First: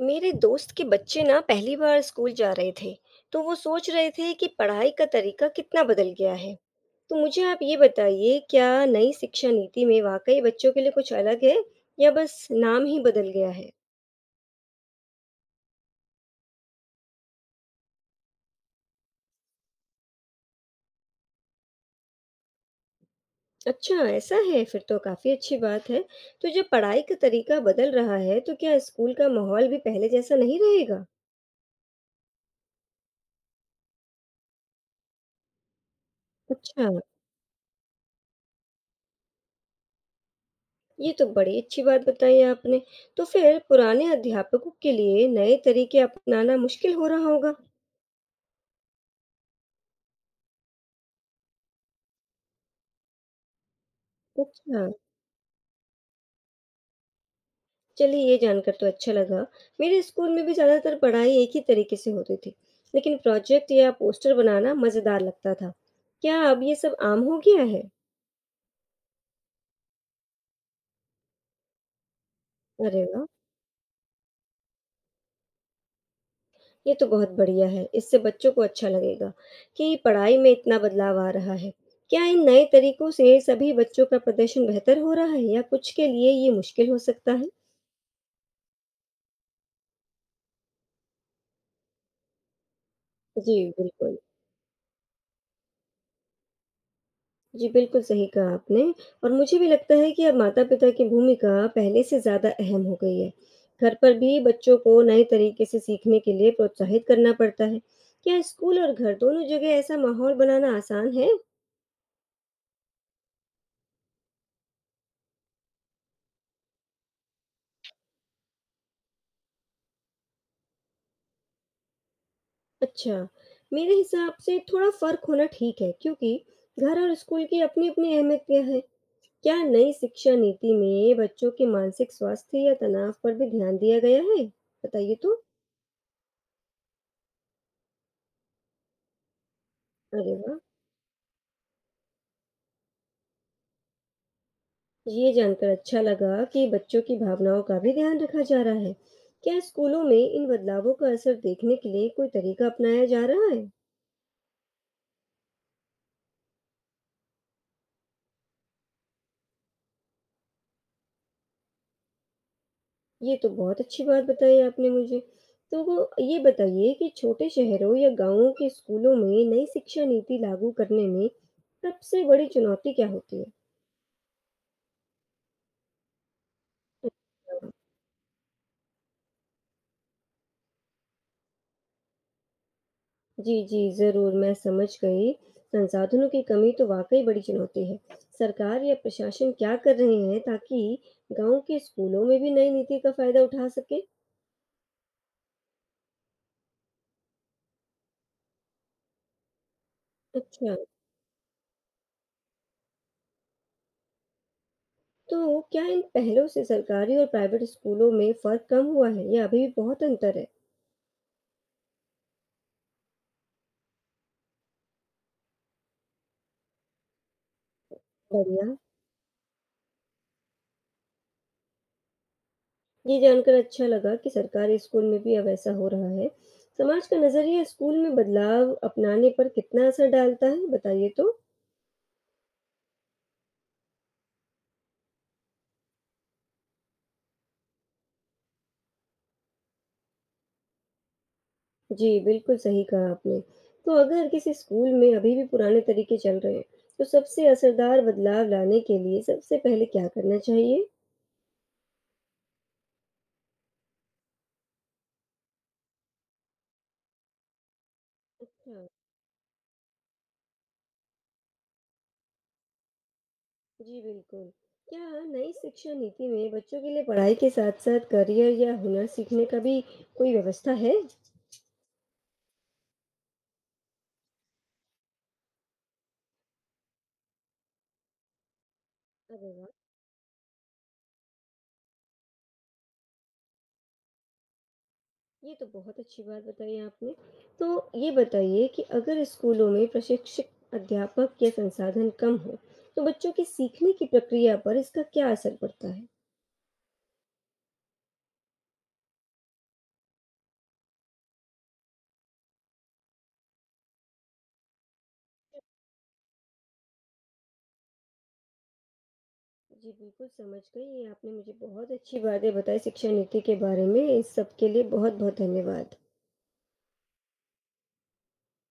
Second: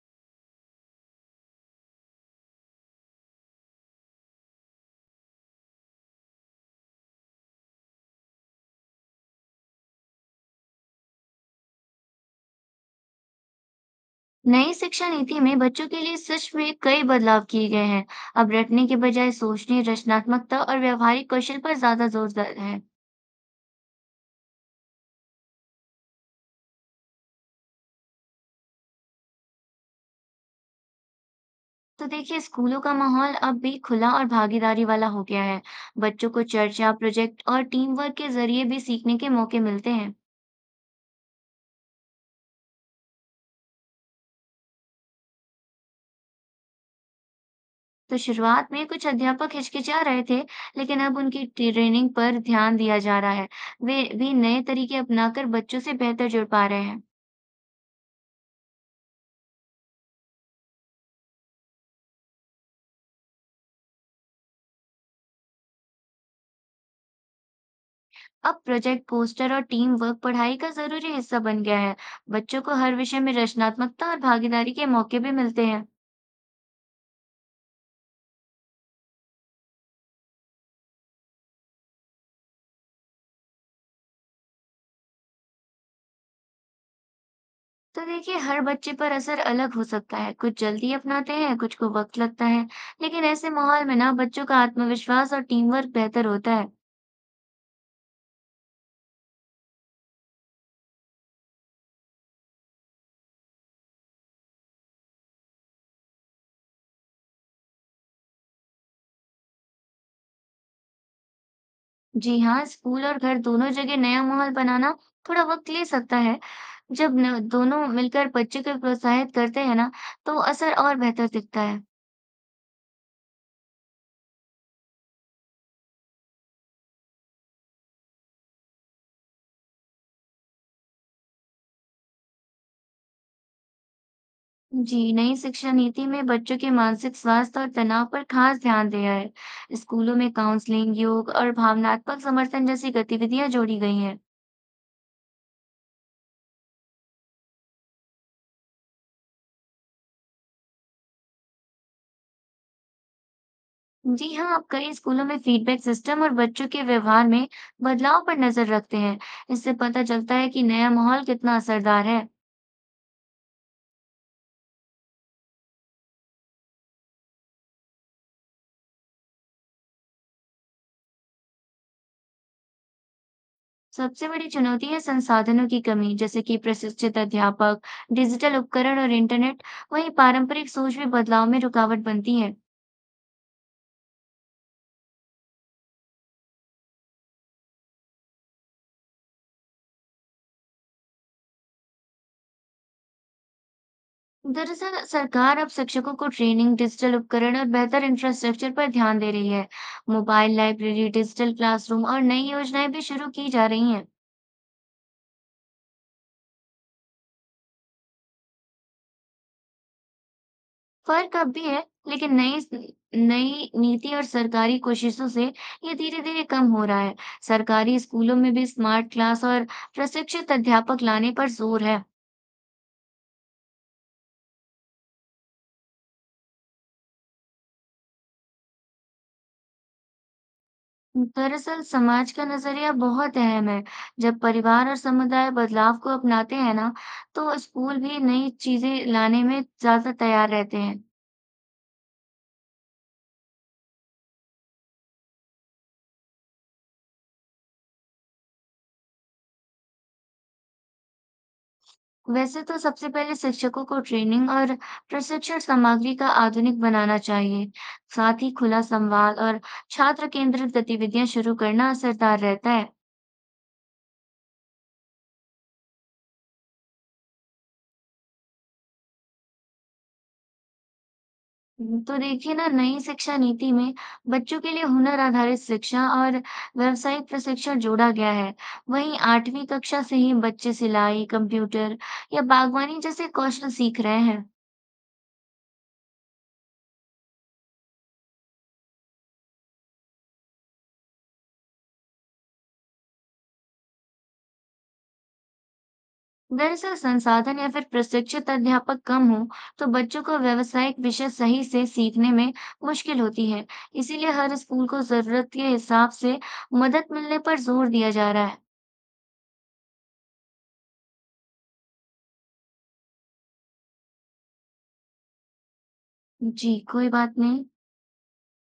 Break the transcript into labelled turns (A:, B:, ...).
A: मेरे दोस्त के बच्चे ना पहली बार स्कूल जा रहे थे। तो वो सोच रहे थे कि पढ़ाई का तरीका कितना बदल गया है। तो मुझे आप ये बताइए, क्या नई शिक्षा नीति में वाकई बच्चों के लिए कुछ अलग है या बस नाम ही बदल गया है?
B: नई शिक्षा नीति में बच्चों के लिए सच में कई बदलाव किए गए हैं। अब रटने के बजाय सोचने, रचनात्मकता और व्यावहारिक कौशल पर ज्यादा जोर है।
A: अच्छा, ऐसा है फिर तो काफी अच्छी बात है। तो जब पढ़ाई का तरीका बदल रहा है, तो क्या स्कूल का माहौल भी पहले जैसा नहीं रहेगा?
B: तो देखिए, स्कूलों का माहौल अब भी खुला और भागीदारी वाला हो गया है। बच्चों को
A: अच्छा,
B: चर्चा, प्रोजेक्ट और टीम वर्क के जरिए भी सीखने के मौके मिलते हैं।
A: ये तो बड़ी अच्छी बात बताई आपने। तो फिर पुराने अध्यापकों के लिए नए तरीके अपनाना मुश्किल हो रहा होगा।
B: तो शुरुआत में कुछ अध्यापक हिचकिचा रहे थे, लेकिन अब उनकी ट्रेनिंग पर ध्यान दिया जा रहा है। वे भी नए
A: अच्छा,
B: तरीके अपनाकर बच्चों से बेहतर जुड़ पा रहे हैं।
A: चलिए ये जानकर तो अच्छा लगा। मेरे स्कूल में भी ज़्यादातर पढ़ाई एक ही तरीके से होती थी, लेकिन प्रोजेक्ट या पोस्टर बनाना मज़ेदार लगता था। क्या अब ये सब आम हो गया है?
B: अब प्रोजेक्ट पोस्टर और टीम वर्क पढ़ाई का जरूरी हिस्सा बन गया है। बच्चों को हर
A: अरे
B: विषय
A: वाह!
B: में रचनात्मकता और भागीदारी के मौके भी मिलते हैं।
A: ये तो बहुत बढ़िया है। इससे बच्चों को अच्छा लगेगा कि पढ़ाई में इतना बदलाव आ रहा है। क्या इन नए तरीकों से सभी बच्चों का प्रदर्शन बेहतर हो रहा है या कुछ के लिए ये मुश्किल हो सकता है?
B: तो देखिए, हर बच्चे पर असर अलग हो सकता है। कुछ जल्दी अपनाते हैं, कुछ को वक्त लगता है। लेकिन ऐसे
A: जी,
B: माहौल में ना
A: बिल्कुल।
B: बच्चों का आत्मविश्वास और टीम वर्क बेहतर होता है।
A: जी, बिल्कुल सही कहा आपने। और मुझे भी लगता है कि अब माता-पिता की भूमिका पहले से ज़्यादा अहम हो गई है। घर पर भी बच्चों को नए तरीके से सीखने के लिए प्रोत्साहित करना पड़ता है। क्या स्कूल और घर दोनों जगह ऐसा माहौल बनाना आसान है?
B: जी हाँ, स्कूल और घर दोनों जगह नया माहौल बनाना थोड़ा वक्त ले सकता है। जब न, दोनों मिलकर बच्चे को प्रोत्साहित करते हैं ना, तो असर और बेहतर दिखता है।
A: अच्छा, मेरे हिसाब से थोड़ा फ़र्क होना ठीक है, क्योंकि घर और स्कूल की अपनी-अपनी अहमियत क्या है। क्या नई शिक्षा नीति में बच्चों के मानसिक स्वास्थ्य या तनाव पर भी ध्यान दिया गया है?
B: जी,
A: बताइए
B: नई
A: तो।
B: शिक्षा नीति में बच्चों के मानसिक स्वास्थ्य और तनाव पर खास ध्यान दिया है। स्कूलों में
A: अरे वाह!
B: काउंसलिंग, योग और भावनात्मक समर्थन जैसी गतिविधियां जोड़ी गई हैं।
A: ये जानकर अच्छा लगा कि बच्चों की भावनाओं का भी ध्यान रखा जा रहा है। क्या स्कूलों में इन बदलावों का असर देखने के लिए कोई तरीका अपनाया जा रहा है?
B: जी हाँ, अब कई स्कूलों में फीडबैक सिस्टम और बच्चों के व्यवहार में बदलाव पर नजर रखते हैं। इससे पता चलता है कि नया माहौल कितना असरदार है।
A: ये तो बहुत अच्छी बात बताई आपने मुझे। तो वो ये बताइए कि छोटे शहरों या गांवों के स्कूलों में नई शिक्षा नीति लागू करने में सबसे बड़ी चुनौती क्या होती
B: सबसे बड़ी चुनौती है संसाधनों की कमी, जैसे कि प्रशिक्षित
A: है?
B: अध्यापक, डिजिटल उपकरण और इंटरनेट। वहीं पारंपरिक सोच भी बदलाव में रुकावट बनती है।
A: जी, जी, ज़रूर, मैं समझ गई। संसाधनों की कमी तो वाक़ई बड़ी चुनौती है। सरकार या प्रशासन क्या कर रहे हैं ताकि गाँव के स्कूलों में भी नई नीति का फ़ायदा उठा सकें?
B: दरअसल सरकार अब शिक्षकों को ट्रेनिंग, डिजिटल उपकरण और बेहतर इंफ्रास्ट्रक्चर पर ध्यान दे रही है। मोबाइल
A: अच्छा,
B: लाइब्रेरी, डिजिटल क्लासरूम और नई योजनाएं भी शुरू की जा रही हैं।
A: तो क्या इन पहलों से सरकारी और प्राइवेट स्कूलों में फ़र्क कम हुआ है या अभी भी बहुत अंतर है?
B: फर्क अब भी है, लेकिन नई नई नीति और सरकारी कोशिशों से ये धीरे-धीरे कम हो रहा है। सरकारी स्कूलों में भी
A: बढ़िया,
B: स्मार्ट क्लास और प्रशिक्षित अध्यापक लाने पर जोर है।
A: ये जानकर अच्छा लगा कि सरकारी स्कूल में भी अब ऐसा हो रहा है। समाज का नज़रिया स्कूल में बदलाव अपनाने पर कितना असर डालता है, बताइए तो?
B: दरअसल समाज का नजरिया बहुत अहम है। जब परिवार और समुदाय बदलाव को अपनाते हैं ना, तो स्कूल भी नई चीजें लाने में ज्यादा तैयार रहते हैं।
A: जी, बिल्कुल सही कहा आपने। तो अगर किसी स्कूल में अभी भी पुराने तरीके चल रहे हैं, तो सबसे असरदार बदलाव लाने के लिए सबसे पहले क्या करना चाहिए?
B: वैसे तो सबसे पहले शिक्षकों को ट्रेनिंग और प्रशिक्षण सामग्री का आधुनिक बनाना चाहिए। साथ ही खुला
A: अच्छा,
B: संवाद और छात्र केंद्रित गतिविधियां शुरू करना असरदार रहता है।
A: जी बिल्कुल। क्या नई शिक्षा नीति में बच्चों के लिए पढ़ाई के साथ-साथ करियर या हुनर सीखने का भी कोई व्यवस्था है?
B: तो देखिए ना, नई शिक्षा नीति में बच्चों के लिए हुनर आधारित शिक्षा और व्यावसायिक प्रशिक्षण जोड़ा गया है। वहीं
A: अरे
B: आठवीं
A: वाह!
B: कक्षा से ही बच्चे सिलाई, कंप्यूटर या बागवानी जैसे कौशल सीख रहे हैं।
A: ये तो बहुत अच्छी बात बताई आपने। तो ये बताइए कि अगर स्कूलों में प्रशिक्षित अध्यापक या संसाधन कम हो, तो बच्चों की सीखने की प्रक्रिया पर इसका क्या असर पड़ता है?
B: दरअसल संसाधन या फिर प्रशिक्षित अध्यापक कम हो तो बच्चों को व्यावसायिक विषय सही से सीखने में मुश्किल होती है। इसीलिए हर स्कूल को जरूरत के हिसाब से मदद मिलने पर जोर दिया जा रहा है।
A: जी, बिल्कुल समझ गई। ये आपने मुझे बहुत अच्छी बातें बताई शिक्षा नीति के बारे में। इस सब के लिए बहुत-बहुत धन्यवाद।
B: जी, कोई बात नहीं।